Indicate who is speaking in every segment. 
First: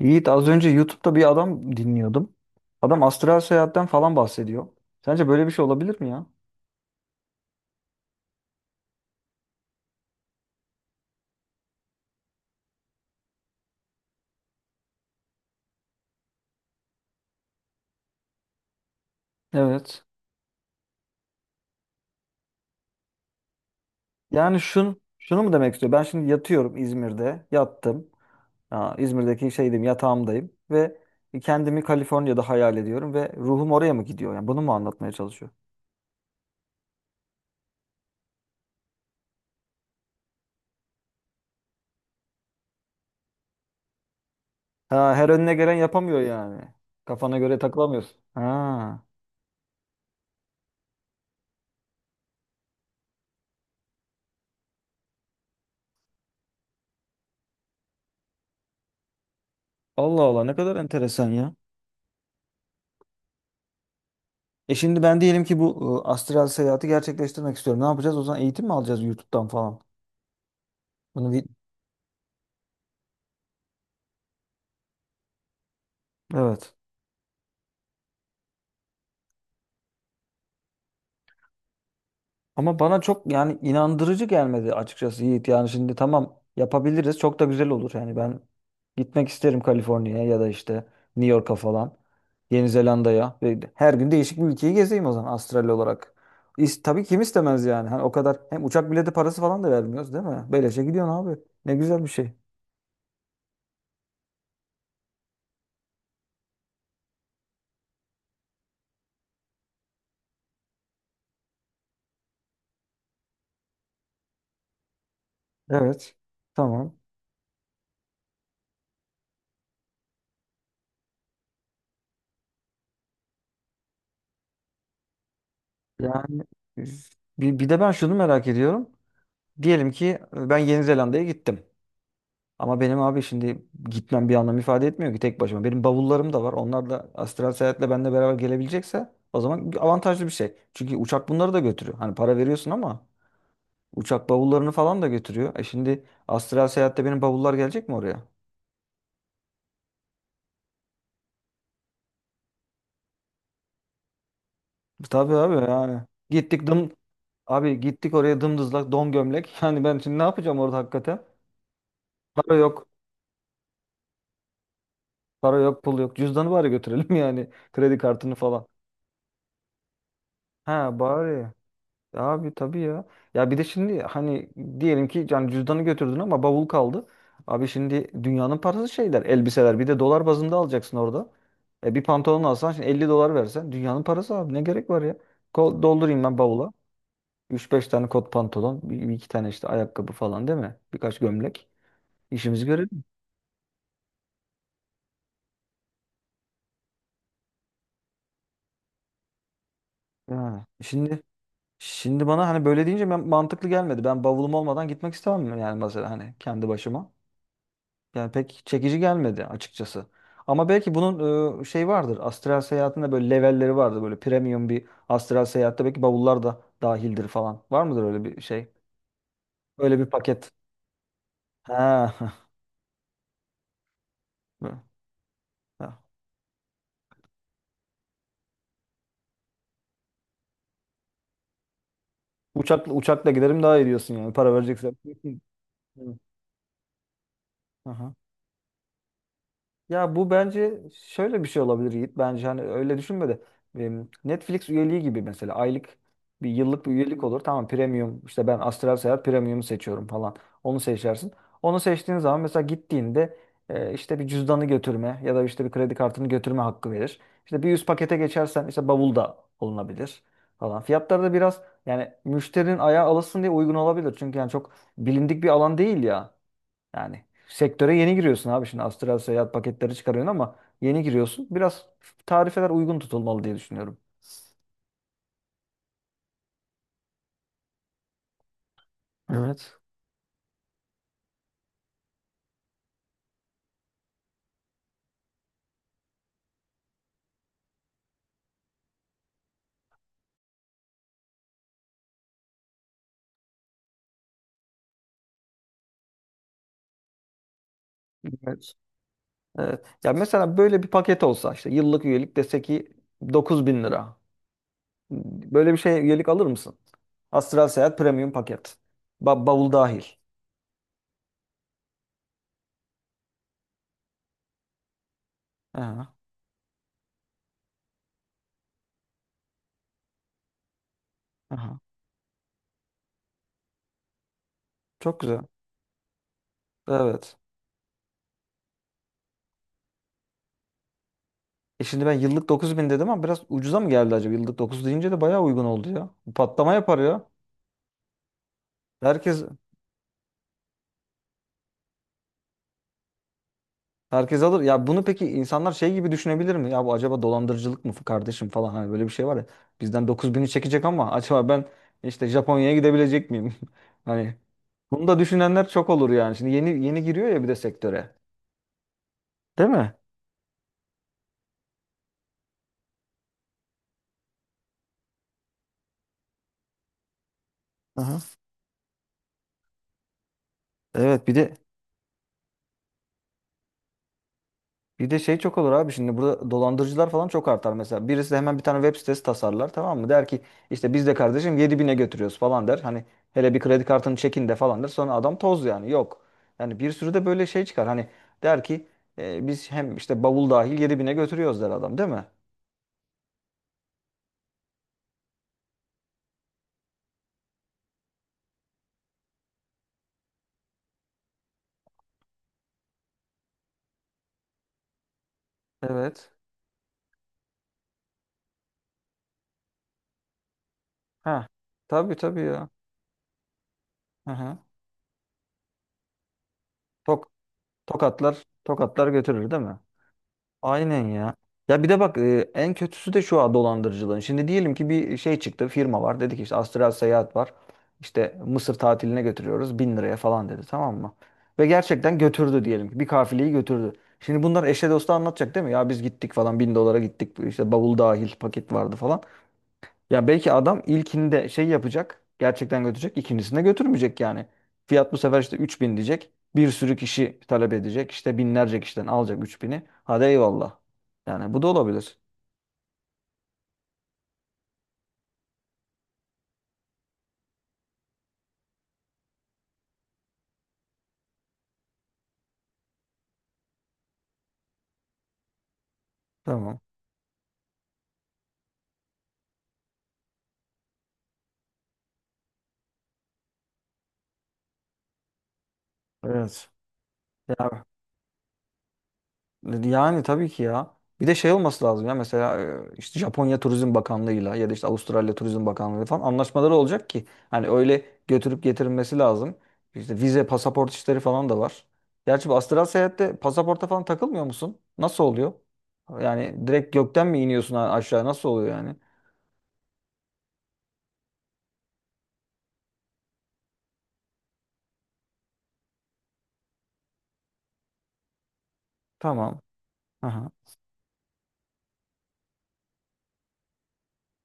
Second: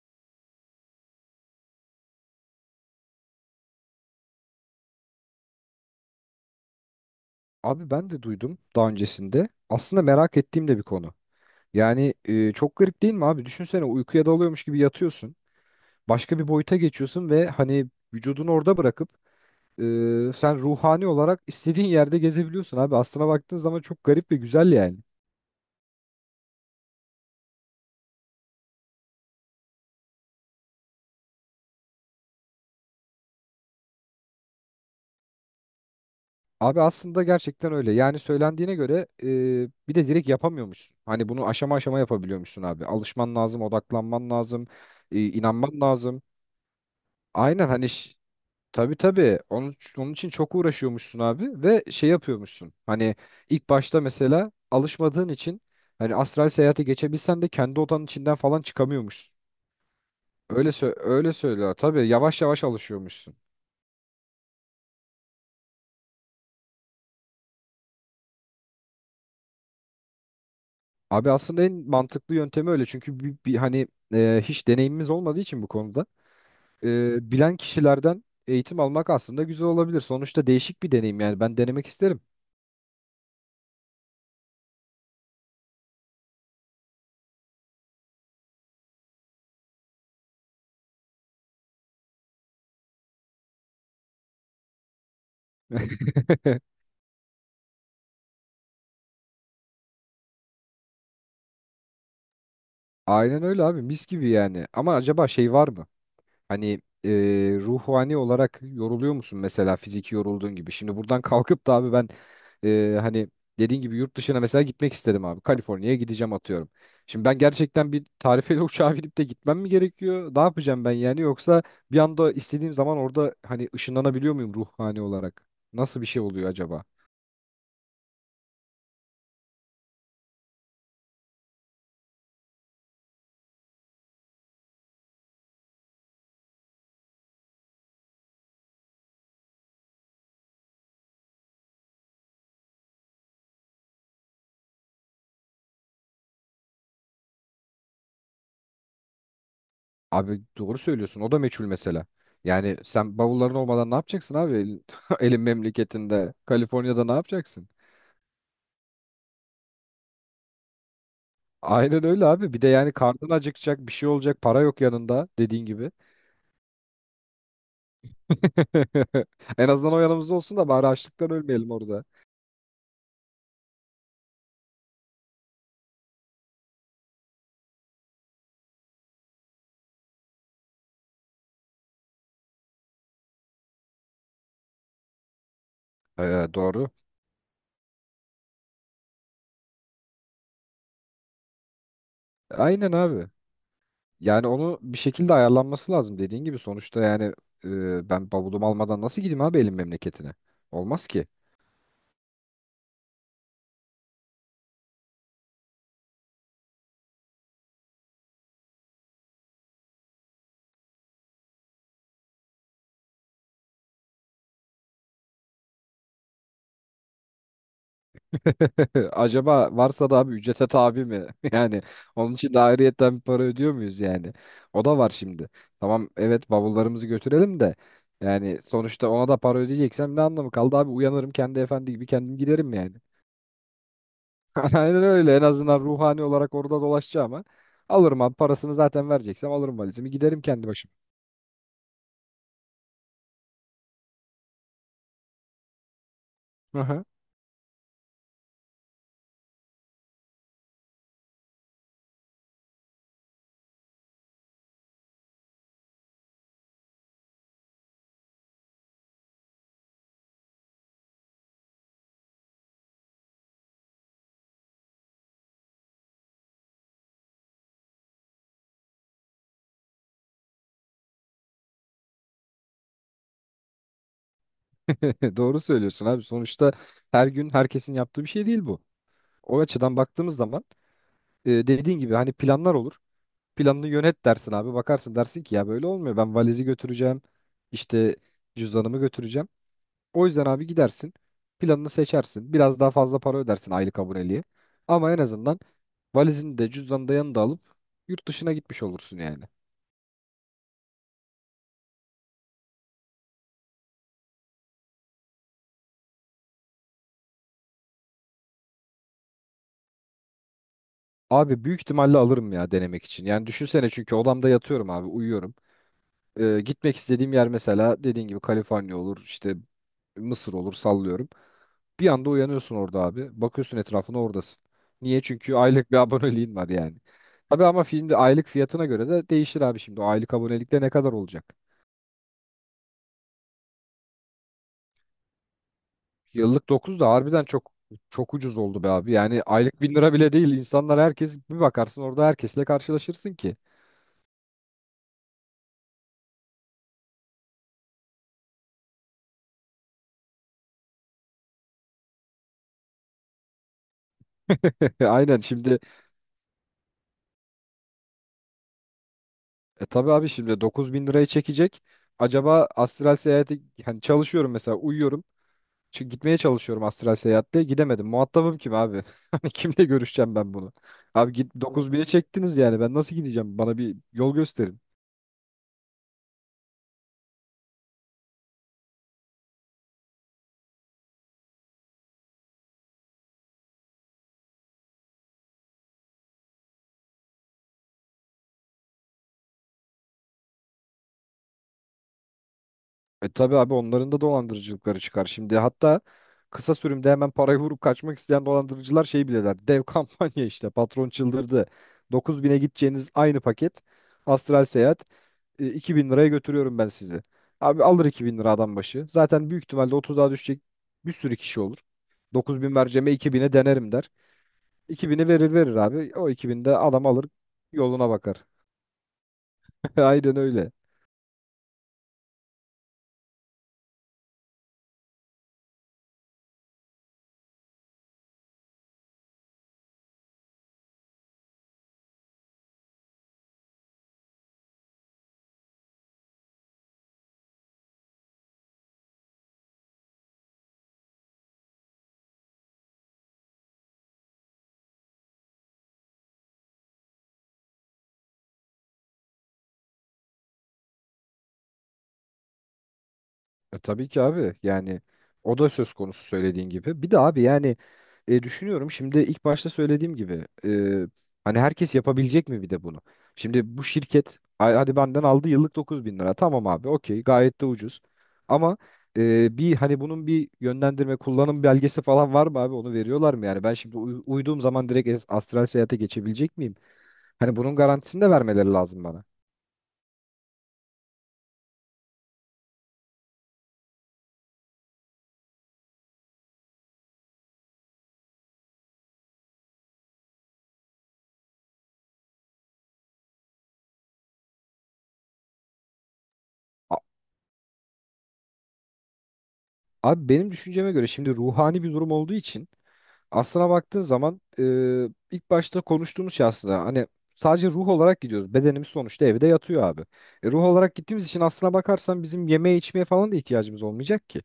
Speaker 1: Yiğit az önce YouTube'da bir adam dinliyordum. Adam astral seyahatten falan bahsediyor. Sence böyle bir şey olabilir mi ya?
Speaker 2: Abi ben de duydum daha öncesinde. Aslında merak ettiğim de bir konu. Yani çok garip değil mi abi? Düşünsene uykuya dalıyormuş gibi yatıyorsun. Başka bir boyuta geçiyorsun ve hani vücudunu orada bırakıp e,
Speaker 1: Evet.
Speaker 2: sen ruhani olarak istediğin yerde gezebiliyorsun abi. Aslına baktığın zaman çok garip ve
Speaker 1: Yani
Speaker 2: güzel yani.
Speaker 1: şunu mu demek istiyor? Ben şimdi yatıyorum İzmir'de. Yattım. Ha, İzmir'deki şeydim, yatağımdayım. Ve kendimi Kaliforniya'da hayal ediyorum. Ve ruhum oraya mı gidiyor? Yani bunu mu anlatmaya çalışıyor?
Speaker 2: Abi aslında gerçekten öyle. Yani söylendiğine göre bir de direkt yapamıyormuşsun. Hani bunu aşama aşama yapabiliyormuşsun abi. Alışman lazım, odaklanman lazım,
Speaker 1: Ha, her önüne gelen
Speaker 2: inanman
Speaker 1: yapamıyor
Speaker 2: lazım.
Speaker 1: yani. Kafana göre
Speaker 2: Aynen hani.
Speaker 1: takılamıyorsun.
Speaker 2: Tabii
Speaker 1: Ha.
Speaker 2: tabii. Onun için çok uğraşıyormuşsun abi ve şey yapıyormuşsun. Hani ilk başta mesela alışmadığın için hani astral seyahate geçebilsen de kendi odanın içinden falan çıkamıyormuşsun.
Speaker 1: Allah Allah ne kadar enteresan
Speaker 2: Öyle
Speaker 1: ya.
Speaker 2: söylüyor. Tabii yavaş yavaş alışıyormuşsun.
Speaker 1: E şimdi ben diyelim ki bu astral seyahati gerçekleştirmek istiyorum. Ne yapacağız? O zaman eğitim mi alacağız YouTube'dan falan?
Speaker 2: Abi
Speaker 1: Bunu bir...
Speaker 2: aslında en mantıklı yöntemi öyle. Çünkü bir hani hiç deneyimimiz olmadığı için bu konuda
Speaker 1: Evet.
Speaker 2: bilen kişilerden eğitim almak aslında güzel olabilir. Sonuçta değişik bir deneyim, yani ben denemek isterim.
Speaker 1: Ama bana çok yani inandırıcı gelmedi açıkçası Yiğit. Yani şimdi tamam yapabiliriz. Çok da güzel olur. Yani ben gitmek isterim Kaliforniya'ya ya da işte New York'a falan. Yeni Zelanda'ya. Ve her gün değişik bir ülkeyi gezeyim o zaman astral olarak. Tabii kim istemez yani. Hani o kadar hem uçak bileti parası falan da vermiyoruz değil mi? Böylece gidiyorsun abi. Ne güzel bir şey.
Speaker 2: Aynen öyle abi, mis gibi yani. Ama acaba şey var mı? Hani ruhani olarak yoruluyor musun mesela fiziki yorulduğun gibi? Şimdi buradan kalkıp da abi ben hani dediğin gibi yurt dışına mesela gitmek istedim abi. Kaliforniya'ya
Speaker 1: Evet.
Speaker 2: gideceğim, atıyorum.
Speaker 1: Tamam.
Speaker 2: Şimdi ben gerçekten bir tarifeli uçağa binip de gitmem mi gerekiyor? Ne yapacağım ben yani? Yoksa bir anda istediğim zaman orada hani ışınlanabiliyor muyum ruhani olarak? Nasıl bir şey
Speaker 1: Yani
Speaker 2: oluyor acaba?
Speaker 1: bir de ben şunu merak ediyorum. Diyelim ki ben Yeni Zelanda'ya gittim. Ama benim abi şimdi gitmem bir anlam ifade etmiyor ki tek başıma. Benim bavullarım da var. Onlar da astral seyahatle benimle beraber gelebilecekse o zaman avantajlı bir şey. Çünkü uçak bunları da götürüyor. Hani para veriyorsun ama uçak bavullarını falan da götürüyor. E şimdi astral seyahatte benim bavullar gelecek mi oraya?
Speaker 2: Abi doğru söylüyorsun. O da meçhul mesela. Yani sen bavulların olmadan ne yapacaksın abi? Elin
Speaker 1: E tabii
Speaker 2: elin
Speaker 1: abi yani.
Speaker 2: memleketinde,
Speaker 1: Gittik dım
Speaker 2: Kaliforniya'da ne yapacaksın?
Speaker 1: abi gittik oraya dımdızlak don gömlek. Yani ben şimdi ne yapacağım orada hakikaten?
Speaker 2: Aynen öyle abi.
Speaker 1: Para
Speaker 2: Bir de
Speaker 1: yok.
Speaker 2: yani karnın acıkacak, bir şey olacak, para yok yanında,
Speaker 1: Para
Speaker 2: dediğin
Speaker 1: yok,
Speaker 2: gibi.
Speaker 1: pul yok. Cüzdanı bari götürelim yani. Kredi kartını falan.
Speaker 2: En azından o yanımızda olsun da bari
Speaker 1: Ha
Speaker 2: açlıktan
Speaker 1: bari.
Speaker 2: ölmeyelim orada.
Speaker 1: Abi tabii ya. Ya bir de şimdi hani diyelim ki yani cüzdanı götürdün ama bavul kaldı. Abi şimdi dünyanın parası şeyler, elbiseler. Bir de dolar bazında alacaksın orada. E bir pantolon alsan şimdi 50 dolar versen dünyanın parası abi ne gerek var ya? Doldurayım ben bavula.
Speaker 2: Doğru.
Speaker 1: Üç beş tane kot pantolon, bir iki tane işte ayakkabı falan değil mi? Birkaç gömlek. İşimizi
Speaker 2: Aynen
Speaker 1: görelim.
Speaker 2: abi. Yani onu bir şekilde ayarlanması lazım, dediğin gibi. Sonuçta yani ben bavulumu almadan nasıl gideyim abi elim memleketine?
Speaker 1: Yani
Speaker 2: Olmaz
Speaker 1: şimdi
Speaker 2: ki.
Speaker 1: şimdi bana hani böyle deyince ben, mantıklı gelmedi. Ben bavulum olmadan gitmek istemem yani mesela hani kendi başıma. Yani pek çekici gelmedi açıkçası. Ama belki bunun şey vardır. Astral seyahatinde böyle levelleri vardır. Böyle premium bir astral seyahatte belki bavullar da dahildir falan. Var mıdır öyle bir şey?
Speaker 2: Acaba
Speaker 1: Öyle bir
Speaker 2: varsa da abi
Speaker 1: paket.
Speaker 2: ücrete tabi mi? Yani
Speaker 1: Ha.
Speaker 2: onun için de ayrıyetten bir para ödüyor muyuz yani? O da var şimdi.
Speaker 1: Ha.
Speaker 2: Tamam, evet, bavullarımızı götürelim de yani sonuçta ona da para ödeyeceksem ne anlamı kaldı abi? Uyanırım, kendi efendi gibi kendim giderim yani.
Speaker 1: Uçakla giderim daha iyi diyorsun yani. Para vereceksen.
Speaker 2: Aynen öyle. En azından
Speaker 1: Hı.
Speaker 2: ruhani olarak orada dolaşacağıma
Speaker 1: Aha.
Speaker 2: alırım abi parasını, zaten vereceksem alırım valizimi
Speaker 1: Ya bu
Speaker 2: giderim kendi
Speaker 1: bence
Speaker 2: başıma.
Speaker 1: şöyle bir şey olabilir Yiğit. Bence hani öyle düşünme de Netflix üyeliği gibi mesela aylık bir yıllık bir
Speaker 2: Aha.
Speaker 1: üyelik olur. Tamam premium işte ben Astral Seyahat premium'u seçiyorum falan. Onu seçersin. Onu seçtiğin zaman mesela gittiğinde işte bir cüzdanı götürme ya da işte bir kredi kartını götürme hakkı verir. İşte bir üst pakete geçersen işte bavul da olunabilir falan. Fiyatları da biraz yani müşterinin ayağı alışsın diye uygun olabilir. Çünkü yani çok bilindik bir alan değil ya. Yani sektöre yeni giriyorsun abi, şimdi astral seyahat paketleri çıkarıyorsun ama yeni giriyorsun. Biraz tarifeler uygun tutulmalı diye düşünüyorum.
Speaker 2: Doğru söylüyorsun abi. Sonuçta her gün herkesin yaptığı bir şey değil bu. O
Speaker 1: Evet.
Speaker 2: açıdan baktığımız zaman dediğin gibi hani planlar olur. Planını yönet dersin abi. Bakarsın, dersin ki ya böyle olmuyor. Ben valizi götüreceğim. İşte cüzdanımı götüreceğim. O yüzden abi gidersin. Planını seçersin. Biraz daha fazla para ödersin aylık aboneliğe. Ama en azından valizini de cüzdanı da yanında alıp yurt dışına
Speaker 1: Evet.
Speaker 2: gitmiş olursun yani.
Speaker 1: Evet. Ya mesela böyle bir paket olsa işte yıllık üyelik dese ki 9 bin lira. Böyle bir şey üyelik alır mısın? Astral Seyahat Premium paket. Bavul dahil.
Speaker 2: Abi büyük ihtimalle alırım ya, denemek için. Yani düşünsene, çünkü odamda yatıyorum abi, uyuyorum.
Speaker 1: Aha,
Speaker 2: Gitmek istediğim yer mesela dediğin gibi Kaliforniya olur, işte Mısır olur, sallıyorum.
Speaker 1: aha.
Speaker 2: Bir anda uyanıyorsun orada abi. Bakıyorsun etrafına, oradasın.
Speaker 1: Çok
Speaker 2: Niye?
Speaker 1: güzel.
Speaker 2: Çünkü aylık bir aboneliğin var yani.
Speaker 1: Evet.
Speaker 2: Tabii ama filmde aylık fiyatına göre de değişir abi şimdi. O aylık abonelikte ne kadar olacak?
Speaker 1: E şimdi ben yıllık 9 bin dedim ama biraz ucuza mı geldi acaba? Yıllık 9 deyince de bayağı uygun oldu ya.
Speaker 2: Yıllık
Speaker 1: Patlama yapar
Speaker 2: 9 da
Speaker 1: ya.
Speaker 2: harbiden çok ucuz oldu be abi.
Speaker 1: Herkes
Speaker 2: Yani aylık 1000 lira bile değil. İnsanlar, herkes, bir bakarsın orada herkesle karşılaşırsın ki.
Speaker 1: Herkes alır. Ya bunu peki insanlar şey gibi düşünebilir mi? Ya bu acaba dolandırıcılık mı kardeşim falan, hani böyle bir şey var ya. Bizden 9 bini çekecek ama acaba ben işte Japonya'ya gidebilecek miyim? Hani bunu da
Speaker 2: Aynen
Speaker 1: düşünenler
Speaker 2: şimdi
Speaker 1: çok olur yani. Şimdi yeni yeni giriyor ya bir de sektöre. Değil mi?
Speaker 2: tabii abi, şimdi 9000 lirayı çekecek. Acaba astral seyahati hani çalışıyorum mesela, uyuyorum. Çünkü gitmeye çalışıyorum astral seyahatte. Gidemedim.
Speaker 1: Aha.
Speaker 2: Muhatabım kim abi? Hani kimle görüşeceğim ben bunu?
Speaker 1: Evet,
Speaker 2: Abi
Speaker 1: bir
Speaker 2: git,
Speaker 1: de
Speaker 2: 9000'e çektiniz yani. Ben nasıl gideceğim? Bana bir yol gösterin.
Speaker 1: bir de şey çok olur abi, şimdi burada dolandırıcılar falan çok artar mesela. Birisi hemen bir tane web sitesi tasarlar tamam mı? Der ki işte biz de kardeşim 7 bine götürüyoruz falan der. Hani hele bir kredi kartını çekin de falan der. Sonra adam toz yani yok. Yani bir sürü de böyle şey çıkar. Hani der ki, "E, biz hem işte bavul dahil 7 bine götürüyoruz," der adam değil mi?
Speaker 2: E tabii abi, onların da dolandırıcılıkları çıkar. Şimdi hatta kısa sürümde hemen parayı vurup kaçmak isteyen dolandırıcılar şey bilirler. Dev kampanya işte. Patron çıldırdı. 9000'e gideceğiniz aynı paket. Astral seyahat. E, 2000 liraya
Speaker 1: Evet.
Speaker 2: götürüyorum ben sizi. Abi alır, 2000 lira adam başı. Zaten büyük ihtimalle 30 daha düşecek, bir sürü
Speaker 1: Ha.
Speaker 2: kişi olur.
Speaker 1: Tabii tabii ya.
Speaker 2: 9000 vereceğime 2000'e denerim der.
Speaker 1: Hı hı.
Speaker 2: 2000'i verir verir abi. O 2000'de adam alır
Speaker 1: Tok,
Speaker 2: yoluna
Speaker 1: tokatlar,
Speaker 2: bakar.
Speaker 1: tokatlar götürür değil mi?
Speaker 2: Aynen öyle.
Speaker 1: Aynen ya. Ya bir de bak en kötüsü de şu, ha, dolandırıcılığın. Şimdi diyelim ki bir şey çıktı, firma var. Dedi ki işte Astral Seyahat var. İşte Mısır tatiline götürüyoruz. Bin liraya falan dedi tamam mı? Ve gerçekten götürdü diyelim ki. Bir kafileyi götürdü. Şimdi bunlar eşe dosta anlatacak değil mi? Ya biz gittik falan, bin dolara gittik. İşte bavul dahil paket vardı falan. Ya belki adam ilkinde şey yapacak. Gerçekten götürecek. İkincisinde götürmeyecek yani. Fiyat bu sefer işte 3 bin diyecek. Bir sürü kişi talep edecek. İşte binlerce kişiden alacak 3 bini. Hadi eyvallah. Yani bu da olabilir.
Speaker 2: E, tabii ki abi yani o da söz konusu, söylediğin gibi. Bir de abi yani düşünüyorum şimdi ilk başta söylediğim gibi hani herkes yapabilecek mi bir de bunu? Şimdi bu şirket hadi benden aldı yıllık 9000 lira, tamam
Speaker 1: Tamam.
Speaker 2: abi, okey, gayet de ucuz. Ama bir hani bunun bir yönlendirme kullanım belgesi falan var mı abi, onu veriyorlar mı yani? Ben şimdi uyuduğum zaman direkt astral seyahate geçebilecek
Speaker 1: Evet.
Speaker 2: miyim? Hani bunun
Speaker 1: Ya
Speaker 2: garantisini de vermeleri lazım bana.
Speaker 1: yani tabii ki ya. Bir de şey olması lazım ya, mesela işte Japonya Turizm Bakanlığı'yla ya da işte Avustralya Turizm Bakanlığı falan anlaşmaları olacak ki hani öyle götürüp getirilmesi lazım. İşte vize, pasaport işleri falan da var. Gerçi bu astral seyahatte pasaporta falan takılmıyor musun? Nasıl oluyor? Yani direkt
Speaker 2: A-
Speaker 1: gökten mi iniyorsun aşağı, nasıl oluyor yani?
Speaker 2: Abi benim düşünceme göre şimdi ruhani bir durum olduğu için, aslına baktığın zaman ilk başta konuştuğumuz şey aslında hani sadece ruh olarak gidiyoruz. Bedenimiz sonuçta evde
Speaker 1: Tamam.
Speaker 2: yatıyor abi.
Speaker 1: Aha.
Speaker 2: E, ruh olarak gittiğimiz için aslına bakarsan bizim yemeğe içmeye falan da ihtiyacımız olmayacak ki.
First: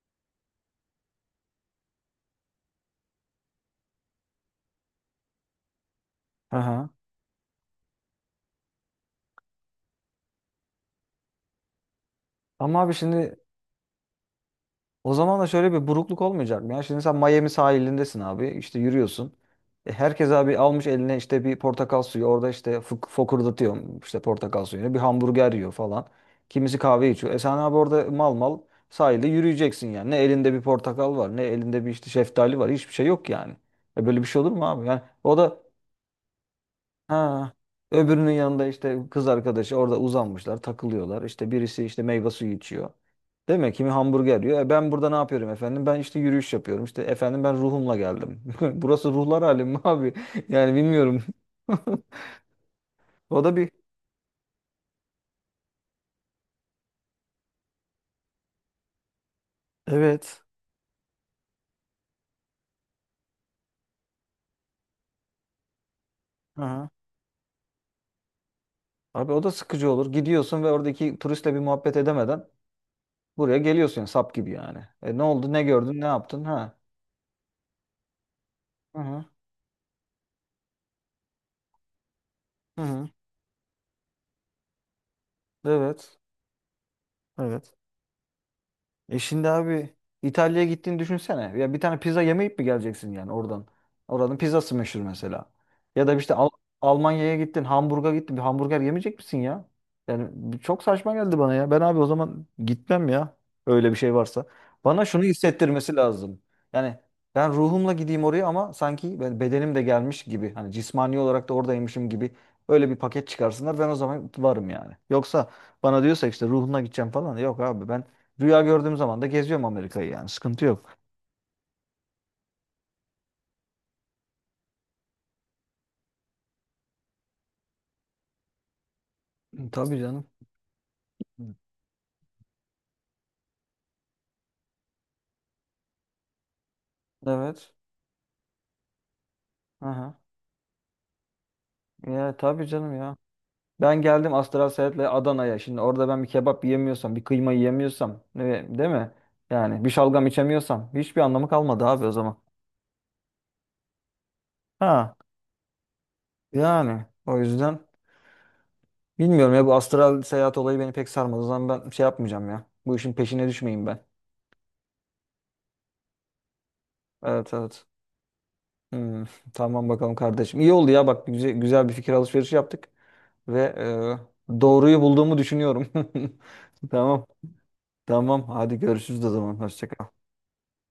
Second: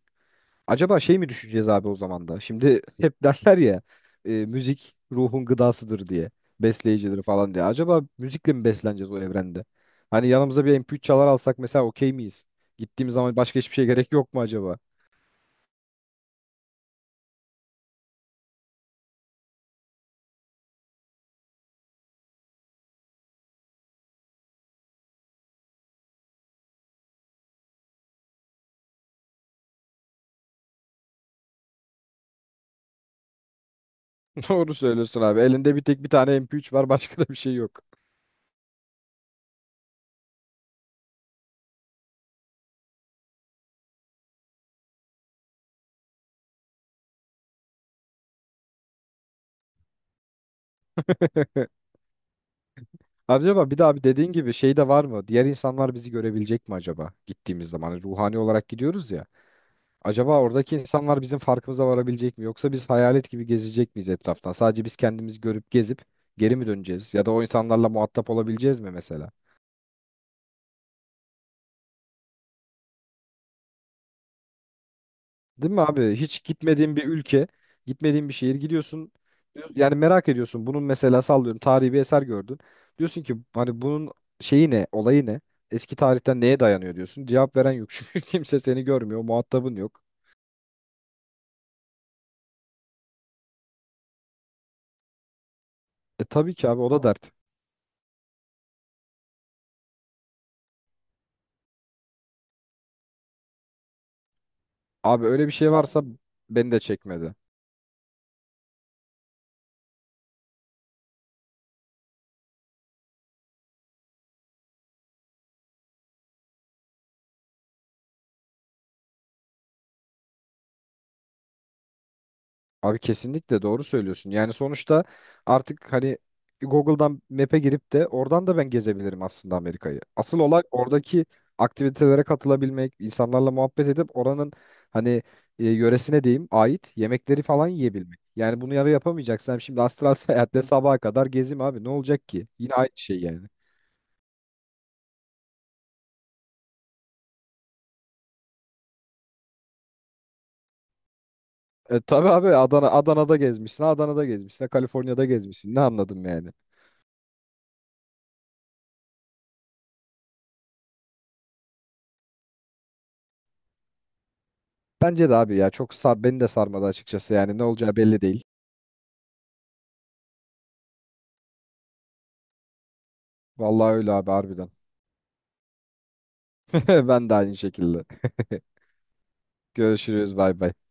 Speaker 2: Acaba şey mi düşeceğiz abi o zaman da? Şimdi hep derler ya müzik ruhun gıdasıdır diye,
Speaker 1: Aha.
Speaker 2: besleyicidir falan diye. Acaba müzikle mi besleneceğiz o evrende? Hani yanımıza bir MP3 çalar alsak mesela okey miyiz?
Speaker 1: Ama abi
Speaker 2: Gittiğimiz zaman
Speaker 1: şimdi
Speaker 2: başka hiçbir şey gerek yok mu acaba?
Speaker 1: o zaman da şöyle bir burukluk olmayacak mı ya? Şimdi sen Miami sahilindesin abi, işte yürüyorsun. E, herkes abi almış eline işte bir portakal suyu. Orada işte fokurdatıyor işte portakal suyunu. Bir hamburger yiyor falan. Kimisi kahve içiyor. E sen abi orada mal mal sahilde yürüyeceksin yani. Ne elinde bir portakal var, ne elinde bir işte şeftali var. Hiçbir şey yok yani. E böyle bir şey olur mu
Speaker 2: Doğru
Speaker 1: abi? Yani
Speaker 2: söylüyorsun
Speaker 1: o
Speaker 2: abi.
Speaker 1: da...
Speaker 2: Elinde bir tek bir tane MP3 var, başka da bir
Speaker 1: Ha.
Speaker 2: şey yok.
Speaker 1: Öbürünün yanında işte kız arkadaşı orada uzanmışlar, takılıyorlar. İşte birisi işte meyve suyu içiyor. Değil mi? Kimi hamburger yiyor. E ben burada ne yapıyorum efendim? Ben işte yürüyüş yapıyorum. İşte efendim ben ruhumla geldim. Burası ruhlar alemi mi abi? Yani bilmiyorum. O
Speaker 2: Abi,
Speaker 1: da bir...
Speaker 2: acaba bir de abi dediğin gibi şey de var mı? Diğer insanlar bizi görebilecek mi acaba gittiğimiz zaman? Hani ruhani olarak gidiyoruz ya. Acaba
Speaker 1: Evet.
Speaker 2: oradaki insanlar bizim farkımıza varabilecek mi? Yoksa biz hayalet gibi gezecek miyiz etraftan? Sadece biz kendimizi görüp gezip geri mi
Speaker 1: Aha.
Speaker 2: döneceğiz? Ya da o insanlarla muhatap olabileceğiz mi
Speaker 1: Abi
Speaker 2: mesela?
Speaker 1: o da sıkıcı olur. Gidiyorsun ve oradaki turistle bir muhabbet edemeden buraya geliyorsun sap gibi yani. E ne oldu? Ne
Speaker 2: Değil mi
Speaker 1: gördün? Ne
Speaker 2: abi?
Speaker 1: yaptın?
Speaker 2: Hiç
Speaker 1: Ha.
Speaker 2: gitmediğin bir ülke, gitmediğin bir şehir
Speaker 1: Hı
Speaker 2: gidiyorsun.
Speaker 1: hı.
Speaker 2: Yani merak ediyorsun. Bunun mesela, sallıyorum, tarihi bir eser gördün.
Speaker 1: Hı hı.
Speaker 2: Diyorsun ki hani bunun şeyi ne, olayı ne? Eski
Speaker 1: Evet.
Speaker 2: tarihten neye dayanıyor diyorsun. Cevap veren
Speaker 1: Evet.
Speaker 2: yok çünkü kimse seni
Speaker 1: E
Speaker 2: görmüyor,
Speaker 1: şimdi
Speaker 2: muhatabın
Speaker 1: abi
Speaker 2: yok.
Speaker 1: İtalya'ya gittiğini düşünsene. Ya bir tane pizza yemeyip mi geleceksin yani oradan? Oranın pizzası meşhur mesela. Ya da
Speaker 2: E
Speaker 1: işte
Speaker 2: tabii ki abi, o da dert.
Speaker 1: Almanya'ya gittin, Hamburg'a gittin. Bir hamburger yemeyecek misin ya? Yani bu çok saçma geldi bana ya. Ben abi o zaman gitmem ya. Öyle bir şey varsa. Bana şunu
Speaker 2: Abi öyle bir şey
Speaker 1: hissettirmesi
Speaker 2: varsa
Speaker 1: lazım.
Speaker 2: beni de
Speaker 1: Yani
Speaker 2: çekmedi.
Speaker 1: ben ruhumla gideyim oraya ama sanki ben bedenim de gelmiş gibi. Hani cismani olarak da oradaymışım gibi. Öyle bir paket çıkarsınlar. Ben o zaman varım yani. Yoksa bana diyorsa işte ruhuna gideceğim falan, yok abi ben... Rüya gördüğüm zaman da geziyorum Amerika'yı yani. Sıkıntı yok.
Speaker 2: Abi kesinlikle doğru söylüyorsun. Yani sonuçta artık hani Google'dan Map'e girip de oradan da ben gezebilirim aslında
Speaker 1: Tabii
Speaker 2: Amerika'yı.
Speaker 1: canım.
Speaker 2: Asıl olay oradaki aktivitelere katılabilmek, insanlarla muhabbet edip oranın hani yöresine diyeyim ait yemekleri falan
Speaker 1: Evet.
Speaker 2: yiyebilmek. Yani bunu yarı yapamayacaksam şimdi astral
Speaker 1: Aha.
Speaker 2: seyahatle sabaha kadar gezeyim abi, ne olacak
Speaker 1: Ya
Speaker 2: ki?
Speaker 1: tabii
Speaker 2: Yine aynı
Speaker 1: canım ya.
Speaker 2: şey yani.
Speaker 1: Ben geldim Astral Seyahat'le Adana'ya. Şimdi orada ben bir kebap yiyemiyorsam, bir kıyma yiyemiyorsam, değil mi? Yani bir şalgam içemiyorsam hiçbir anlamı kalmadı
Speaker 2: E,
Speaker 1: abi o
Speaker 2: tabii
Speaker 1: zaman.
Speaker 2: abi, Adana Adana'da gezmişsin, Adana'da gezmişsin,
Speaker 1: Ha.
Speaker 2: Kaliforniya'da gezmişsin. Ne anladım yani?
Speaker 1: Yani o yüzden bilmiyorum ya, bu astral seyahat olayı beni pek sarmadı. O zaman ben şey yapmayacağım ya. Bu işin peşine düşmeyeyim ben.
Speaker 2: Bence de abi ya çok beni de sarmadı açıkçası
Speaker 1: Evet
Speaker 2: yani, ne
Speaker 1: evet.
Speaker 2: olacağı belli değil.
Speaker 1: Hmm, tamam bakalım kardeşim. İyi oldu ya bak, güzel, güzel bir fikir alışverişi yaptık. Ve
Speaker 2: Vallahi öyle abi, harbiden.
Speaker 1: doğruyu bulduğumu düşünüyorum. Tamam.
Speaker 2: Ben de aynı şekilde.
Speaker 1: Tamam. Hadi görüşürüz o zaman. Hoşça kal.
Speaker 2: Görüşürüz, bay bay.